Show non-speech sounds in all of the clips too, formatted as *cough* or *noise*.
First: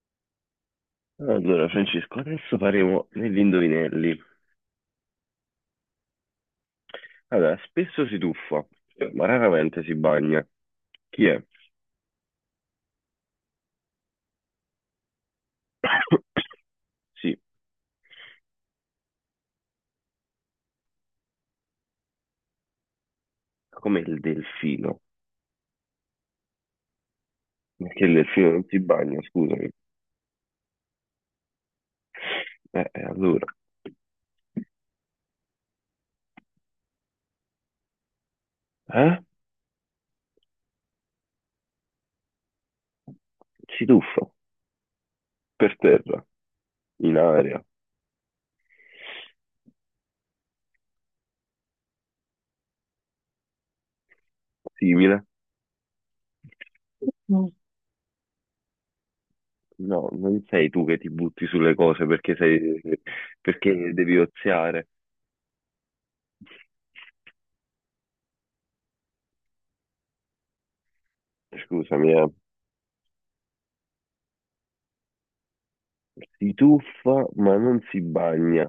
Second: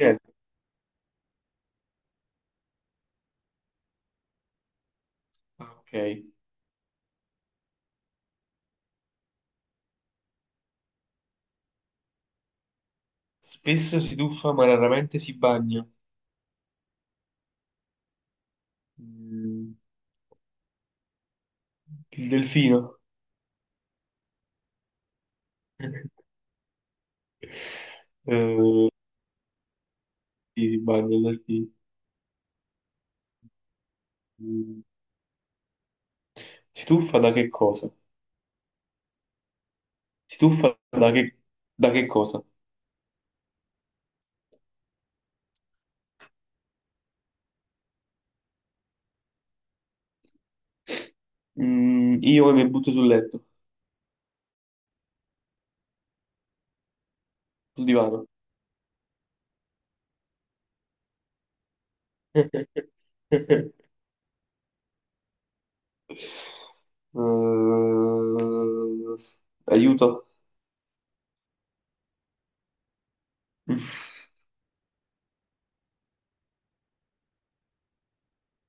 Ah, Allora, Francesco, adesso faremo degli indovinelli. Ok. Allora, spesso si tuffa, ma raramente si bagna. Chi è? Spesso si tuffa ma raramente si bagna. Sì, Mm, Il delfino? come il delfino. Perché il delfino non si Eh, bagna, scusami. sì, si bagna il delfino. Allora, Mm, Si tuffa da che cosa? eh? Si tuffa da che cosa? Si tuffa, per terra, in aria, Io mi butto sul letto, simile. Mm. sul divano. No, non sei tu che ti butti sulle cose perché sei, *laughs* Eh, perché devi oziare. aiuto. Scusami, eh. Eh, Si tuffa, ma non si bagna.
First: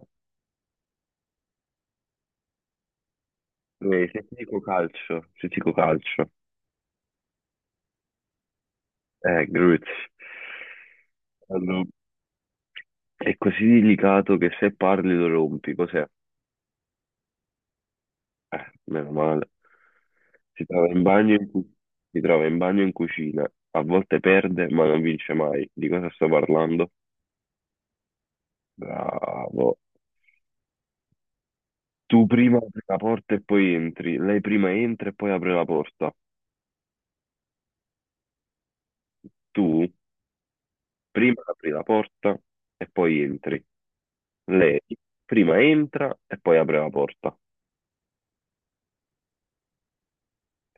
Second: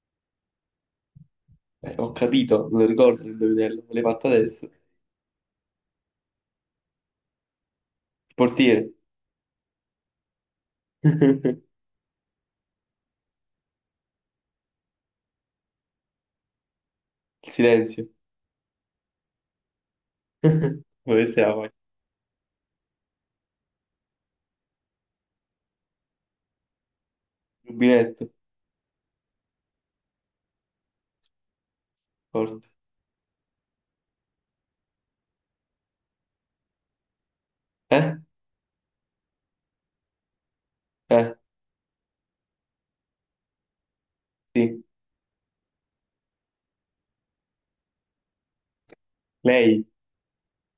ho capito, non ricordo il indovinello, me l'hai fatto adesso. Il Se ti dico calcio. portiere. Grazie. *laughs* Allora, è così delicato che se parli lo rompi, cos'è? Il silenzio. Meno male. Si *laughs* trova in Dove bagno sei? in Vai? cu- Il si trova in bagno in cucina, a volte perde ma non vince mai. Di cosa sto parlando? rubinetto. Bravo. Tu prima Porta. apri la porta e poi entri, lei prima entra e poi apre la porta. Eh? Tu Eh, prima apri la porta e poi entri. Lei sì, prima entra e poi apre la porta. lei,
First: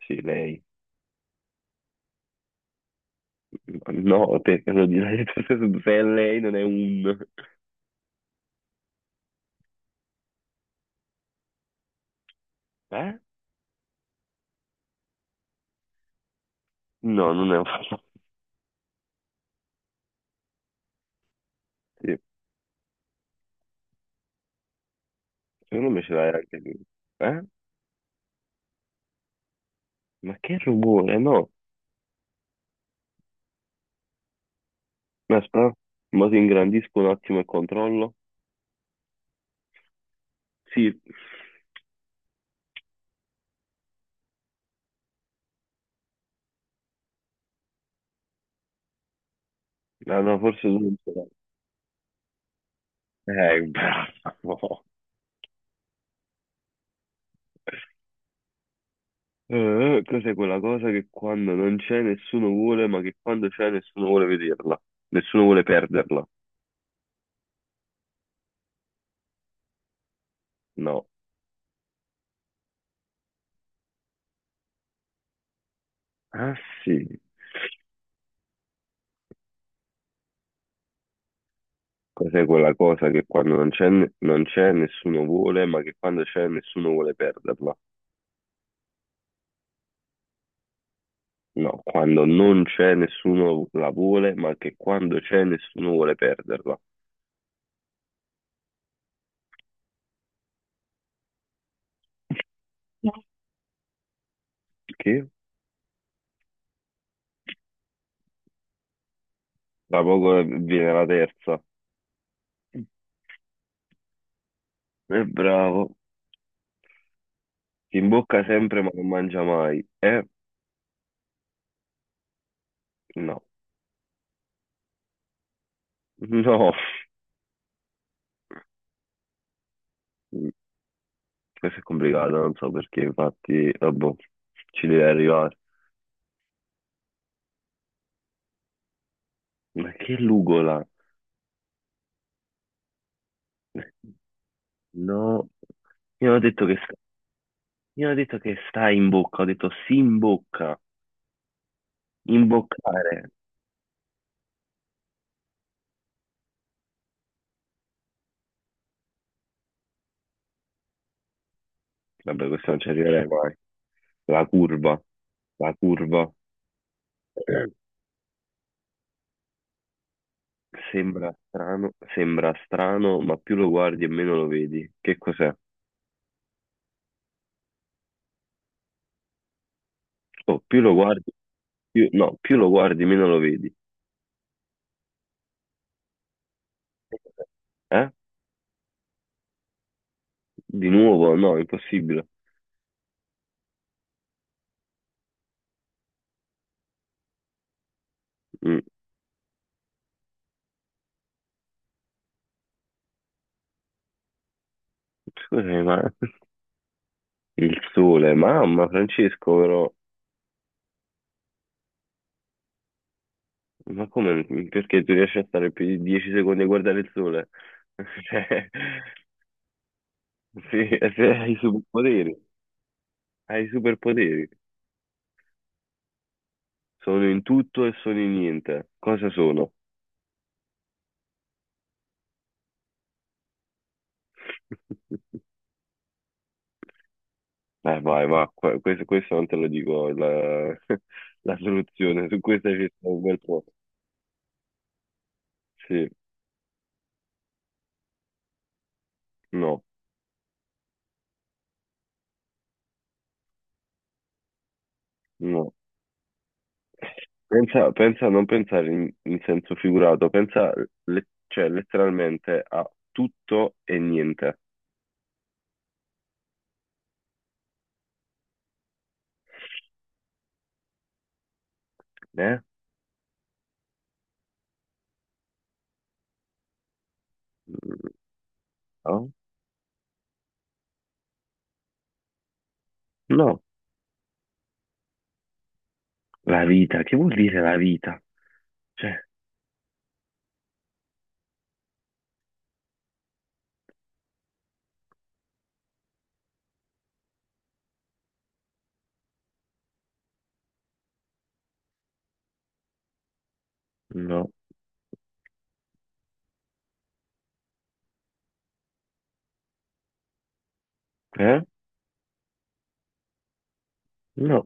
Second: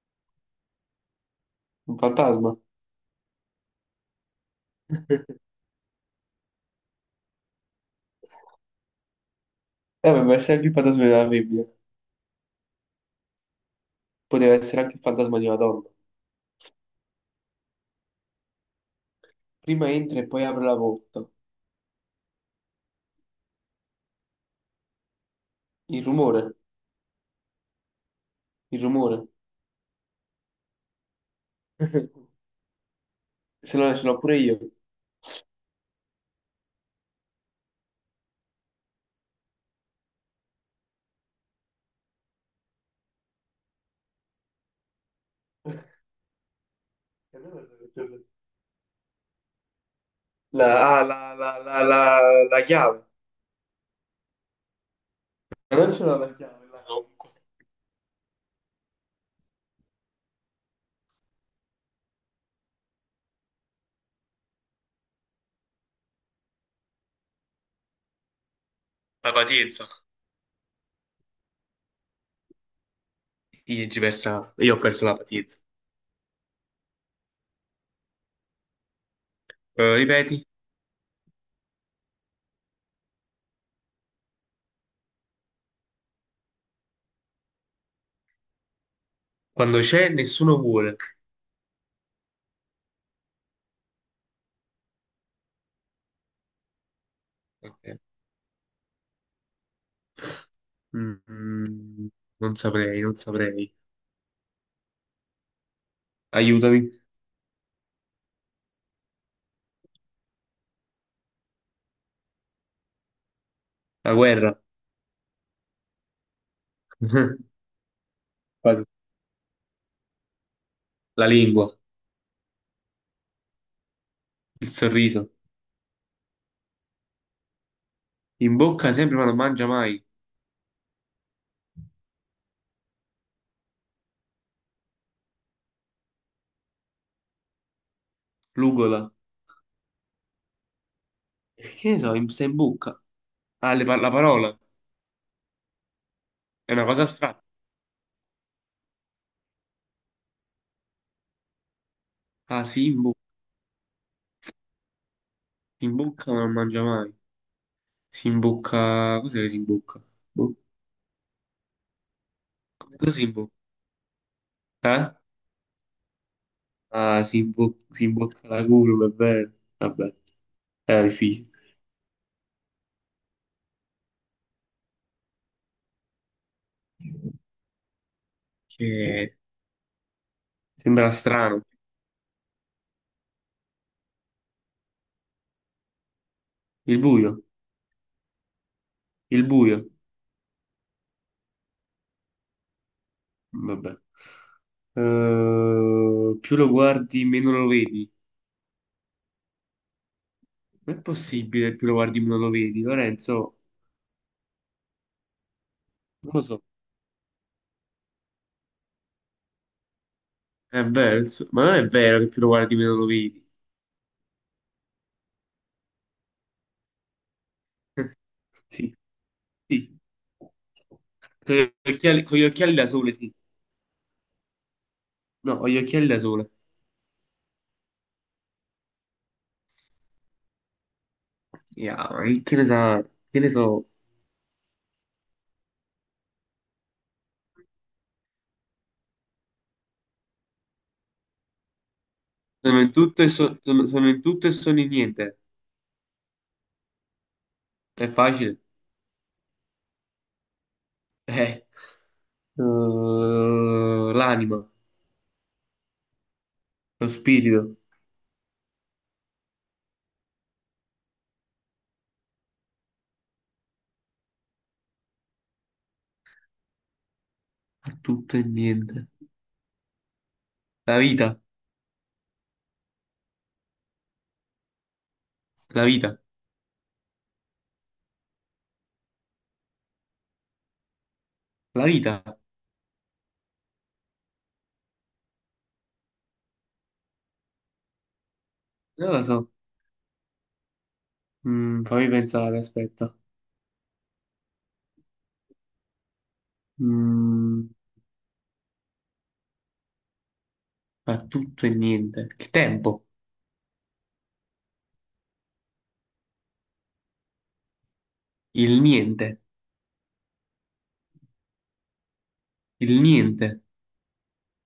Sì, lei. un fantasma. No, te lo direi, *laughs* se è lei non è un... Ma essere anche il fantasma della femmina. Eh? Poteva essere anche il fantasma di una donna. No, non è un fastidio. Prima entra e poi apre la porta. Secondo me Il ce l'hai rumore, anche lui. Eh? il rumore. Ma che rumore, no. *laughs* Se no, ce l'ho pure io. Aspetta, ma ti ingrandisco un attimo e controllo. Sì, ah, no, forse tu La, non ah, ce l'hai. la, la, la, la, la chiave. Bravo. Ma non ce l'ho la chiave, la, comunque. Cos'è quella cosa che quando non c'è nessuno vuole, ma che quando c'è nessuno vuole vederla? Nessuno vuole perderla? La pazienza. No. Io ho perso la pazienza. Ah sì, Ripeti, cos'è quella cosa che quando non c'è nessuno vuole, ma che quando c'è nessuno vuole perderla? quando c'è nessuno vuole. No, quando non c'è nessuno la vuole, ma che quando c'è nessuno vuole perderla. Ok. Mm, mm, non saprei, non saprei. Che Aiutami. da poco viene la terza. La guerra. È bravo, *laughs* si imbocca sempre ma non mangia mai. Eh? La lingua, No, il sorriso. *laughs* no, In bocca sempre ma non mangia mai. questo è complicato, non so perché, infatti, vabbè, ci deve arrivare. L'ugola. Ma che lugola? E che ne so, sta in bocca. Ah, la parola. No, io ho detto È che una sta, cosa strana. io ho detto che sta in bocca, ho detto si imbocca, Ah, si in bocca. imboccare. Si imbocca ma non mangia mai. Si imbocca. Cos'è che si imbocca? Boh. Vabbè, questo non ci Cosa si arriverei imbocca? mai. La curva, Eh? la curva. Ah, si, si imbocca la curva, è vero. Vabbè, è difficile. Sembra strano, ma più lo guardi e meno lo vedi. Che cos'è? Che Oh, più lo Sembra guardi, strano. più, no, più lo guardi, meno lo vedi. Il buio. Eh? Il buio. Di nuovo? No, impossibile. Vabbè. Più lo guardi, meno lo vedi. Mm, Non è possibile che più lo guardi meno lo vedi, Lorenzo. scusami, ma Non lo so. il sole, mamma, Francesco, però, È vero, ma non è vero che più lo guardi meno lo vedi. ma come, perché tu riesci a stare più di 10 secondi a guardare il sole? *laughs* *laughs* Cioè, Sì, sì. sì, se hai i superpoteri, Con gli occhiali da sole, sì. hai i superpoteri. No, con gli occhiali da sole. Sono in tutto e sono in niente. Cosa sono? Yeah, ma che ne sa, che ne so. *laughs* Vai, ma questo, questo non te lo dico la, *laughs* la soluzione, su questa Sono c'è in stato un tutto e, bel so- po'. sono, sono in tutto e sono in niente. Sì, È facile. no, Eh. L'anima, no. lo spirito, Non pensare in senso figurato, pensa cioè, letteralmente a tutto e niente. è tutto e niente. La vita, Eh? la vita, No? la vita. No, la vita, che vuol dire la vita? Non Cioè, lo so. Fammi pensare, aspetta. Mm, fa tutto e niente. Il tempo, no, il niente, eh? il niente. No,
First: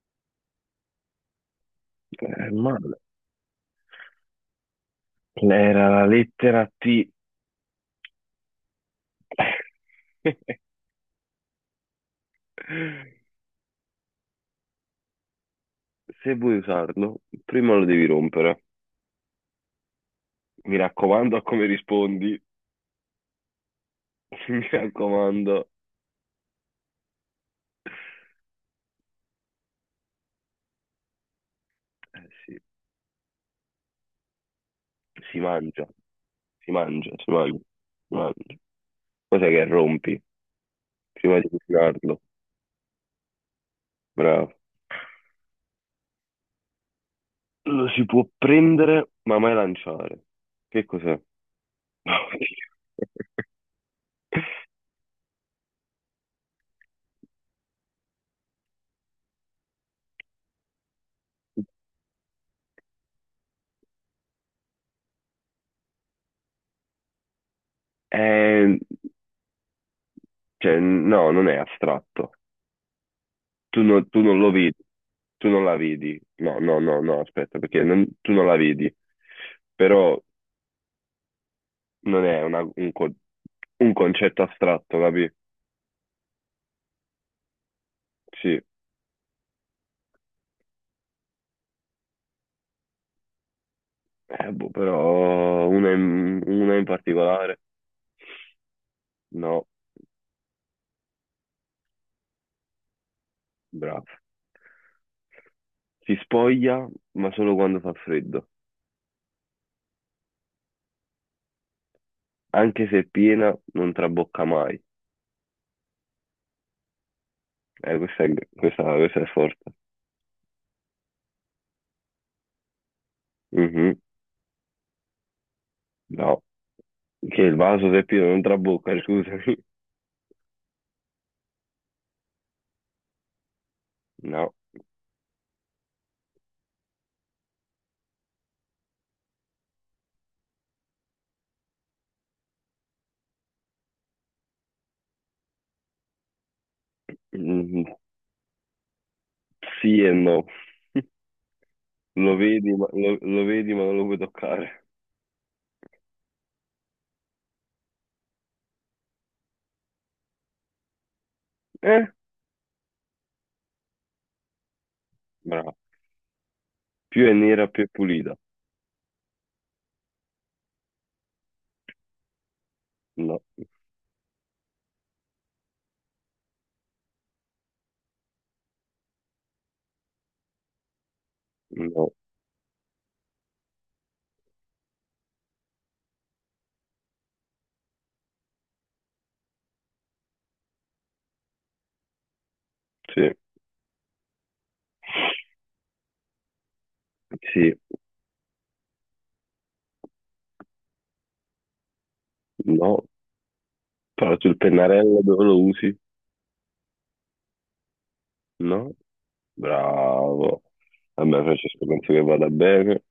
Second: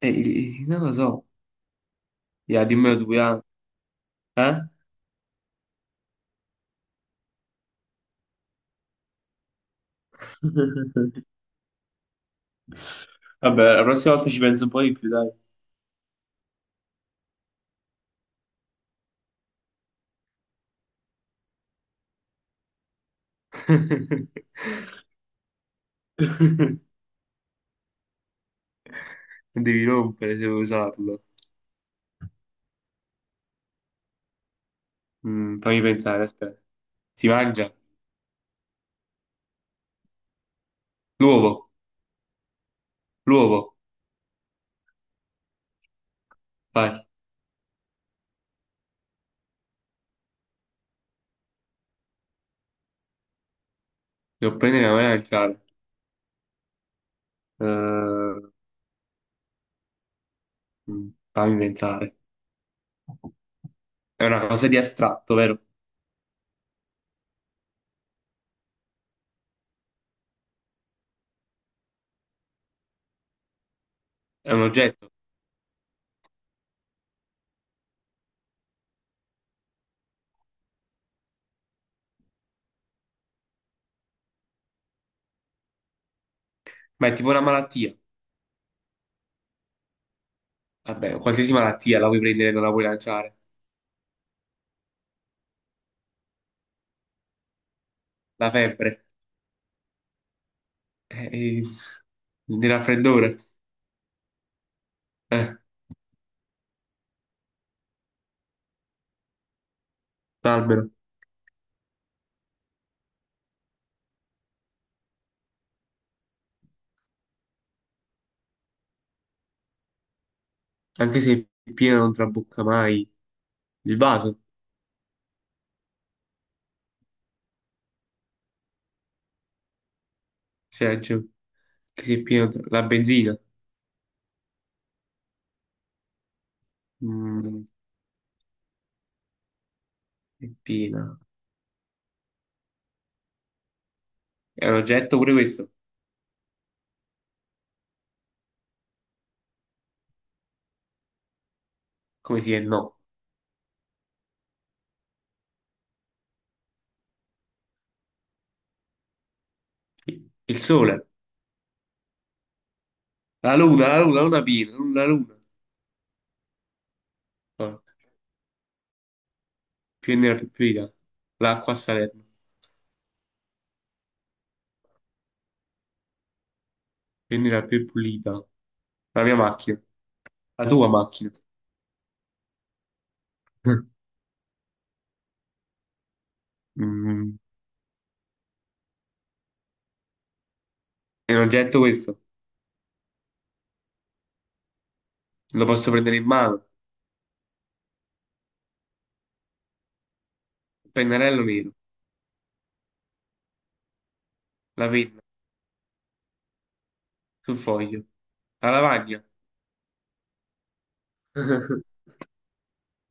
Non lo so. è Ya, dimmelo male. tu, ya. Eh? Era la lettera T. *laughs* *laughs* Vabbè, la prossima volta ci penso un po' di più, dai. Se vuoi usarlo, prima lo devi rompere. Mi raccomando a come rispondi, *laughs* mi *laughs* raccomando. Devi rompere se vuoi usarlo. Sì, si Fammi mangia, pensare, aspetta. si mangia, Si si mangia, mangia? si mangia. Cos'è che rompi prima di L'uovo, cucinarlo? l'uovo. Bravo. Vai, Lo si può prendere ma mai lanciare. Che cos'è? *laughs* devo prendere la mangiare. Eh, fammi pensare. È una cosa di astratto, vero? Eh, cioè, no, non è astratto. Tu non lo È un vedi, oggetto, tu non la vedi. No, no, no, no, aspetta, perché non- tu non la vedi. Però non è un concetto astratto, capi? ma è tipo una malattia. Sì, Vabbè, qualsiasi malattia la puoi prendere e non la puoi lanciare. eh, boh, però una in particolare, La febbre, no, eh, il il raffreddore, bravo. eh, Si spoglia, ma solo quando fa freddo. l'albero. Anche se è piena, non trabocca mai. Questa è forte. Anche se è pieno non trabocca mai. Il Mhm, vaso, no, che il vaso se è pieno non trabocca, scusami. cioè, cioè, anche se è pieno, la benzina, No. mm, è piena. È un oggetto pure questo? Mhm, sì e no, Come si è? No. Lo vedi, ma non lo puoi toccare. Il sole, Eh? la luna, la luna, la luna piena, la luna. La luna. Bravo. Più è nera, più è Porca. pulita. Più è nera più è pulita. L'acqua a Salerno, No, più è nera più è pulita. La mia macchina, la tua macchina. no, *laughs* Mm. È un oggetto questo, sì, lo posso prendere in mano, sì, il pennarello nero, no. Però sul la pennarello penna dove lo usi? sul foglio, la No? lavagna. Bravo. A me Francesco *laughs* penso che vada bene.